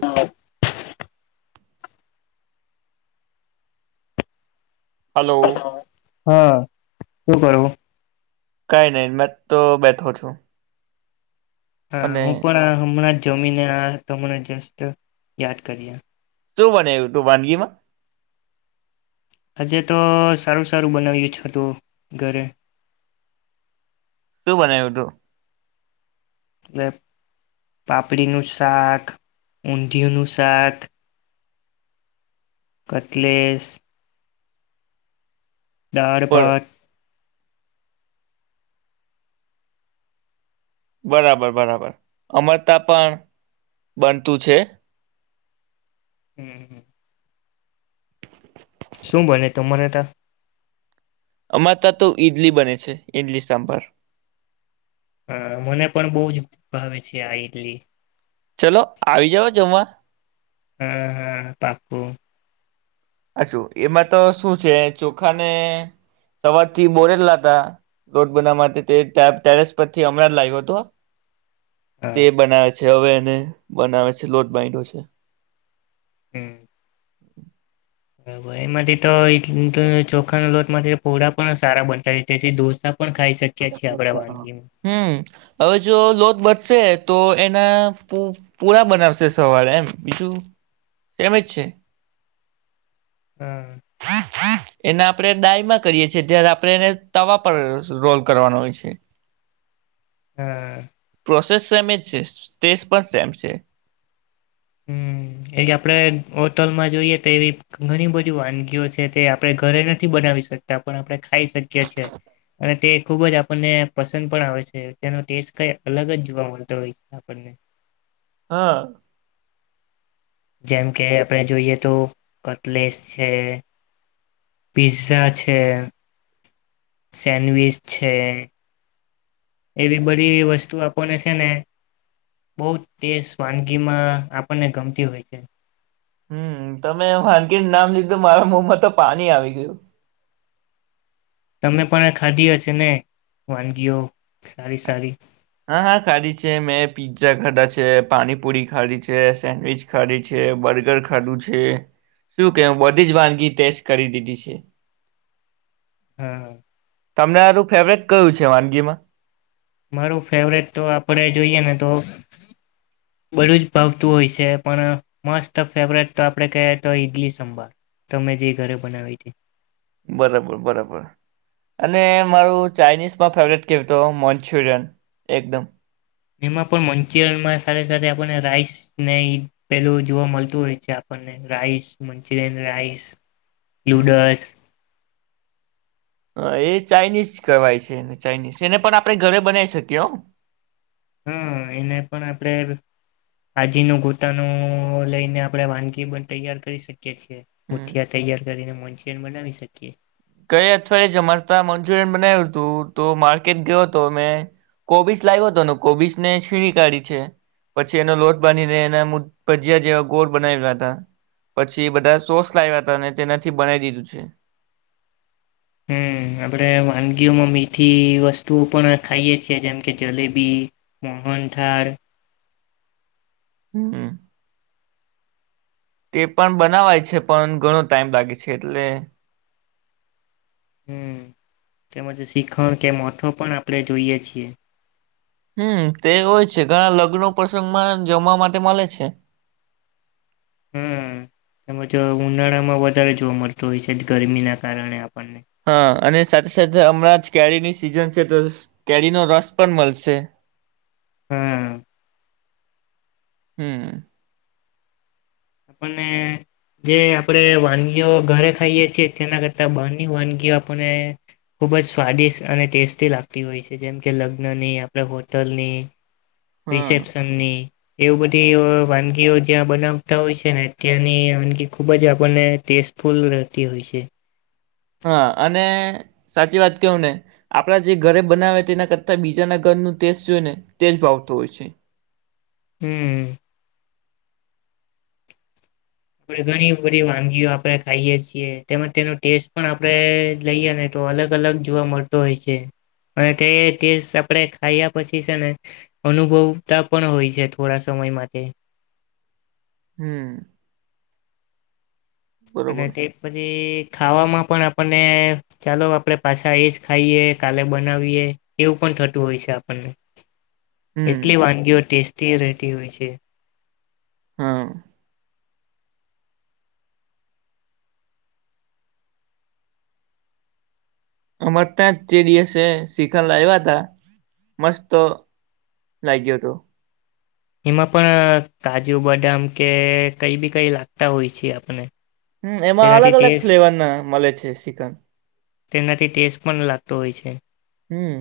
હા. હલો. હા શું કરવું? કઈ નહી મેં તો બેઠો છું. હા અને હું પણ હમણાં જ જમીને આ તમણે જસ્ટ યાદ કર્યા શું બનાવ્યું તું વાનગીમાં? આજે તો સારું સારું બનાવ્યું હતું ઘરે. શું બનાવ્યું તું? એટલે પાપડીનું શાક, ઊંધિયુંનું શાક કટલેસ દાળ બર ભાત. બરાબર બરાબર અમારા ત્યાં પણ બનતું છે. હમ્મ હ. શું બને તમારે તા અમાતા તો ઈડલી બને છે ઈડલી સાંભાર. હા મને પણ બહુ જ ભાવે છે આ ઈડલી. ચલો આવી જાવ જમવા. હ હ હ પાકું. આ શું એમાં તો શું છે ચોખાને સવારથી બોરેલા હતા લોટ બનાવવા માટે તે ટેરેસ પરથી હમણાં જ લાવ્યો હતો. તે હા બનાવે છે છ હવે એને બનાવે છે લોટ બાઇન્ડો છે હમ્મ. [unintelligible] એમાંથી તો ચોખાના લોટ થી પોળા પણ સારા બનતા તેથી ડોસા હમ્મ હવે જો લોટ બ બનશે તો એના પૂરા બનાવશે સવાર એમ બીજું એમજ છે. હમ્મ. એના આપણેે દાયમાં કરીએ છીએ. ત્યારે આપણેે એને તવા પર રોલ કરવાનો હોય છે. હા. પ્રોસેસ સેમ જ છે સ્ટેજ પણ સેમ છે. હમ્મ, એ આપણેે હોટલમાં જોઈએ તો એવી ઘણી બધી વાનગીઓ છે. તે આપણે ઘરે નથી બનાવી શકતા પણ આપણે ખાઈ શકીએ છીએ અને તે ખુબ જ આપણને પસંદ પણ આવે છે. તેનો ટેસ્ટ કઈ અલગ જ જોવા મળતો હોય છે આપણને. હા. જેમ કે આપણે જોઈએ તો કટલેસ છે, પિઝઝા છે સેન્ડવીચ છે એવી બધી વસ્તુ આપણને છે ને બહુ તેસ વાનગીમાં આપણને ગમતી હોય છે. હમ્મ, તમે વાનગીનું નામ લીધું મારા મોમાં તો પાણી આવી ગયું. તમે પણ આ ખાધી હશે ને વાનગીઓ સારી સારી. હા હા ખાધી છે. મેં પીઝ્ઝા ખાધા છે, પાણીપુરી ખાધી છે, સેન્ડવીચ ખાધી છે, બર્ગર ખાધું છે શું કે બધી જ વાનગી ટેસ્ટ કરી દીધી છે. હમ્મ. તમને આરું ફેવરિક કયું છે વાનગીમાં? મારું ફેવરેટ તો આપડે જોઈએ ને તો બધું જ ભાવતું હોય છે. પણ મસ્ત ફેવરેટ તો આપણે ક તો ઈડલી સંભાર તમે જે ઘરે બનાવી હતી. બરાબર બરાબર અને મારું ચાાઇનીઝમાં ફેવરેટ કહેતો મન્ચુરિયન એકદમ એમાં પણ મંચુરિયન માં સાથે સાથે આપણને રાઈસ ને પેલું જોવા મળતું હોય છે. આપણને રાઈસ મંચુરિયન રાઈસ. હમ લુડસ અ એ ચાઇનીઝ કેવાય છે એને ચાઇનીઝ એને પણ આપણે ઘરે બનાવી શકીએ હો. હા એને પણ આપડે આજીનું ગોતાનું લઈને આપણેે વાનગી પણ તૈયાર કરી શકીએ છીએ. હમ મુઠયા તૈયાર કરીને મંચુરયન બનાવી શકીએ. ગઈ અઠવાડિયે જ અમાર તા મંચુરિયન બનાવ્યું તું. તો માર્કેટ ગયો હતો મેં કોબીસ લાવ્યો હતોને કોબીસને છીણી કાઢી છે પછી એનો લોટ બાંધને એ ભજીયા જેવા ગોળ બનાવયા હતા પછી બધા સોસ લાવ્યા હતા અને તેનાથી બનાવી દીધું છે. હમ્મ, આપણેે વાનગીઓમાં મીઠી વસ્તુઓ પણ ખાઈએ છીએ જેમ કે જલેબી, મોહનથાળ હમ્મ. તે પણ બનાવાય છે. પણ ઘણો ટાઈમ લાગે છે એટલે હમ્મ, તેમજ શીખણ કે મોથો પણ આપણે જોઈએ છીએ. હમ્મ, તે હોય છે ઘણા લગ્નો પ્રસંગમાં જમવા માટે મળે છે. હમ્મ, એજ ઉનાળામાં વધારે જોવા મળતો હોય છે જ ગરમી ના કારણે આપણને હા અને સાથે સાથે હમણાં જ કેરીની સિઝન છે તો કેરીનો રસ પણ મળશે. હમ્મ. હમ્મ. આપણને જે આપણે વાનગીઓ ઘરે ખાઈએ છીએ. તેના કરતા બની વાનગીઓ આપણને ખુબ જ સ્વાદિષ્ટ અને ટેસ્ટી લાગતી હોય છે. જેમ કે લગ્નની, આપણે હોટલની હા રિસેપશનની એવ બધી વાનગીઓ જ્યાં બનાવતા હોય છે ને ત્યાંની વાનગી ખૂબ જ આપણને ટેસ્ટફુલ રહેતી હોય છે. હા અને સાચી વાત કવું ને આપણા જે ઘરે બનાવે તેના કરતાં બીજાના ઘરનું ટેસ્ટ જોઈ ને તેજ ભાવતો હોય છે. હમ્મ. આપણે ઘણી બધી વાનગીઓ આપણે ખાઈએ છીએ. તેમાં તેનો ટેસ્ટ પણ આપણે લઈએ ને તો અલગ અલગ જોવા મળતો હોય છે અને તે ટેસ્ટ આપણે ખાયા પછી છે ને અનુભવતા પણ હોય છે થોડા સમય માટે હમ્મ. અને તે પછી ખાવામાં પણ આપણને ચાલો આપણેે પાછા આવી જ ખાઈએ કાલે બનાવીએ એવું પણ થતું હોય છે આપણને હમ એટલી વાનગીઓ ટેસ્ટ ટી રહતી હોય છે હા અમારે ત્યાં તે દિવસે શિખંડ લાયવા તા મસ્ત લાગ્યો હતો એમાં પણ કાજુ બદામ કે કઈ બી કઈ લાગતા હોય છે આપને હમ એમાં અલગ અલગ ફ્લેવર ના મળે છે શ્રીખંડ તેનાથી ટેસ્ટ પણ લાગતો હોય છે હમ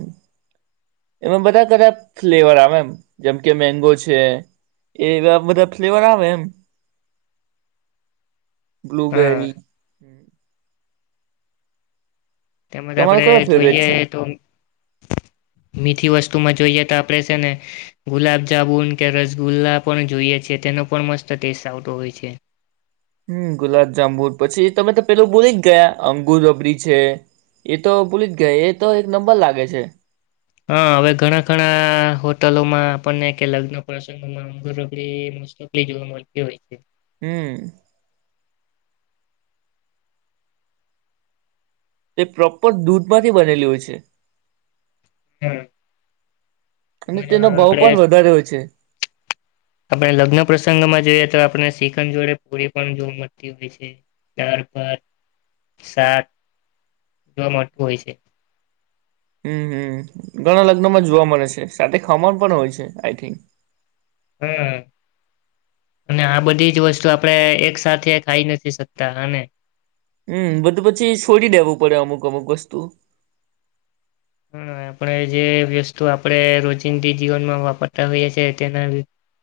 એમાં બધા કધા ફ્લેવર આવે એમ જેમ કે મેંગો છે એવા બધા ફ્લેવર આવે એમ હા બ્લુબેરી હ તેમજ તમારો આપડે કયો ફેવરેટ જોઈએ છે તો મીઠી વસ્તુ વસ્તુમાં જોઈએ તો આપણે છે ને ગુલાબ જામુન કે રસગુલ્લા પણ જોઈએ છે તેનો પણ મસ્ત ટેસ્ટ આવતો હોય છે હમ ગુલાબજામુન પછી તમે તો પેલું બોલી જ ગયા અંગુર રબરી છે એ તો બોલી જ ગયા એ તો એક નંબર લાગે છે હા હવે ઘણા ઘણા હોટલોમાં આપણને કે લગ્ન પ્રસંગોમાં અંગડીકલી જોવા મળતી હોય છે હમ તે પ્રોપર દૂધમાંથી બનેલી હોય છે હા અને તેમજ તેનો ભાવ આપણે પણ વધારે હોય છે આપણે લગ્ન પ્રસંગમાં જોઈએ તો આપણે શ્રીખંડ જોડે પૂરી પણ જોવા મળતી હોય છે ચાર પાાર સાત જોવા મળતું હોય છે હમ હમ ઘણા લગ્નમાં જોવા મળે છે સાથે ખાવાનું પણ હોય છે આઈ થિંક હમ અને આ બધી જ વસ્તુ આપણે એક સાથે ખાઈ નથી શકતા હા ને હમ બધું પછી છોડી દેવું પડે અમુક અમુક વસ્તુ હા આપણે જે વસ્તુ આપણે રોજિંદી જીવનમાં વાપરતા હોઈએ છીએ તેના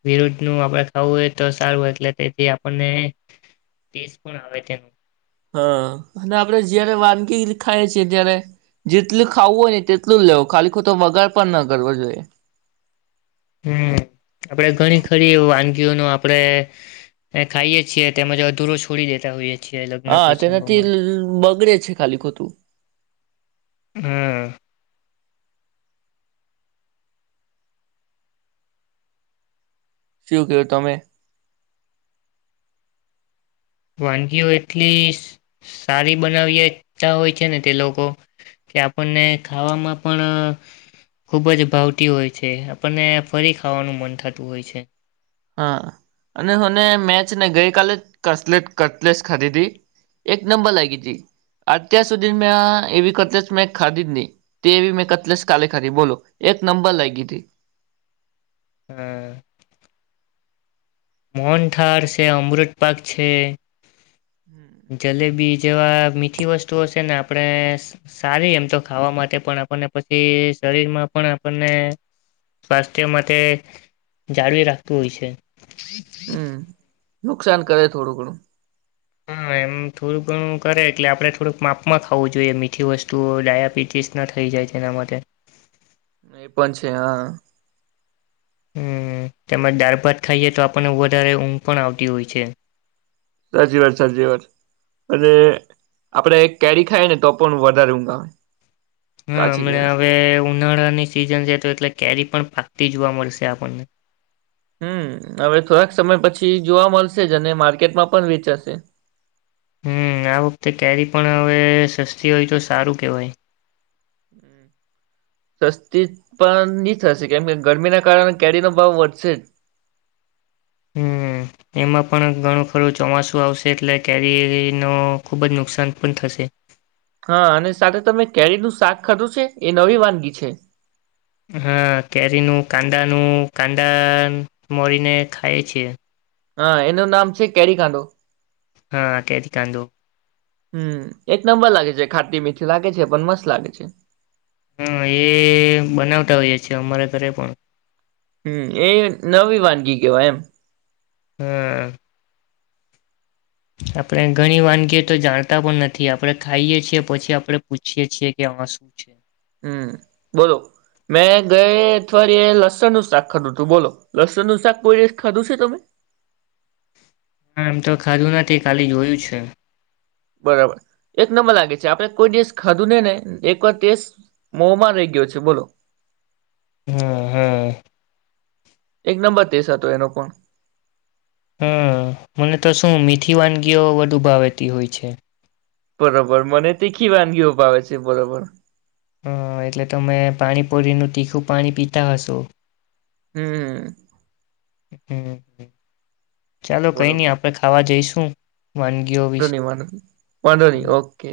વિરુદ્ધ ન આપણે ખાવું હોય તો સારું હો એટલે તેથી આપણને પણ આવે તેનું હા અને આપણેે જયારે વાનગી ખાઈએ છીએ ત્યારે જેટલું ખાવું હોય ને તેટલું લેવું ખાલી ખો તો વગાર પણ ના કરવો જોઈએ હમ આપડે ઘણી ખરી એ વાનગી ન આપણે ખાઈએ છીએ તેમજ અધૂરો છોડી દેતા હોઈએ છીએ લગ્ન હા તેનાથી પ્રસંગોમાં બગડે છે ખાલી ખોટું હમ શું ક્યું તમે વાનગીઓ એટલી સારી બનાવી હોય છે ને તે લોકો કે આપણને ખાવામાં પણ ખુબ જ ભાવતી હોય છે આપણને ફરી ખાવાનું મન થતું હોય છે હા અને મને મેચ ને ગઈ કલે કટલેસ ખાધધી એક નંબર લાગી હતી અત્યાર સુધી મેં એવી કતલેસ મેં ખાધ નહી તે એવી મેં કતલેસ કાલે ખાધી બોલો એક નંબર લાગી હતી હમ મોહનથાડ છે અમૃત પાક છે જલેબીજ જેવા મીઠી વસ્તુઓ છે ને આપણે સારી એમ તો ખાવા માટે પણ આપણને પછી શરીરમાં પણ આપણને સ્વાસ્થ્ય માટે જાળવી રાખતું હોય છે હમ નુકસાન કરે થોડું ઘણું હા એમ થોડુંક ઘણું કરે એટલે આપણે થોડુંક માપમાં ખાવું જોઈએ મીઠી વસ્તુ ડાયાબિટીસ ના થઈ જાય છે એના માટે એ પણ છે હા હમ તેમજ દાળ ભાત ખાઈએ તો આપણને વધારે ઊંઘ પણ આવતી હોય છે સાચી વાત સાચી વાત અને આપડે એક કેરી ખાય ને તો પણ વધારે ઊંઘ આવે. હા કાચી હમણા કેરી. હવે ઉનાળાની સિઝન છે તો એટલે કેરી પણ. પાકતી જોવા મળશે આપણને. હમ હવે થોડાક સમય પછી જોવા મળશે જ અને માર્કેટમાં પણ વેચાશે. હમ આ વખતે કેરી પણ હવે સસ્તી હોય તો સારું કેહેવાય. હ સસ્તી પણ નહી થશે કેમ કે ગરમીના કારણે કેરીનો ભાવ વધશે જ. હમ એમાં પણ ઘણું ખરું ચોમાસું આવશે એટલે કેરીરી ન ખુબ જ નુકસાન પણ થશે. હા અને સાથે તમે કેરીનું શાક ખાધું છે એ નવી વાનગી છે. હા કેરીનું કાંદાનું કાંદા મોરીને ખાય છે. હા એનું નામ છે કેરી કાંડો. હા તેથી કાંદો. હમ એક નંબર લાગે છે ખાતી મીઠી લાગે છે પણ મસ્ત લાગે છે. હા એ બનાવતા હોઈએ અમારા ઘરે પણ. હમ એ નવી વાનગી કેવાય એમ. હમ. આપણે ઘણી વાનગી તો જાણતા પણ નથી આપડણે ખાઈએ છીએ પછી આપડણે પૂછીએ છીએ કે હા શું છે. હમ બોલો મેં ગયા અઠવાડિયે લસણ નું શાક ખાધું હતું બોલો લસણ નું શાક કોઈ રીતે ખાધું છે તમે. હા એમ તો ખાધું નથી ખાલી જોયું છે. બરાબર એક નંબર લાગે છે આપણે કોઈ દેશ ખાધું ને ને એક વાર દસ મોમાં રહી ગયો છે બોલો. હમ હમ. એક નંબર ટેસ્ટ હતો એનો પણ. હમ મને તો શું મીઠી વાનગીઓ વધુ ભાવતી હોય છે. બરોબર મને તીખી વાનગીઓ ભાવે છે બરોબર. હ એટલે તમે પાણીપુરીનું તીખું પાણી પીતા હશો. હમ હ. હમ હમ. ચાલો કઈ નઈ આપણેે ખાવા જઈશું. હમ. વા ન વા વાંધો ન ઓકે.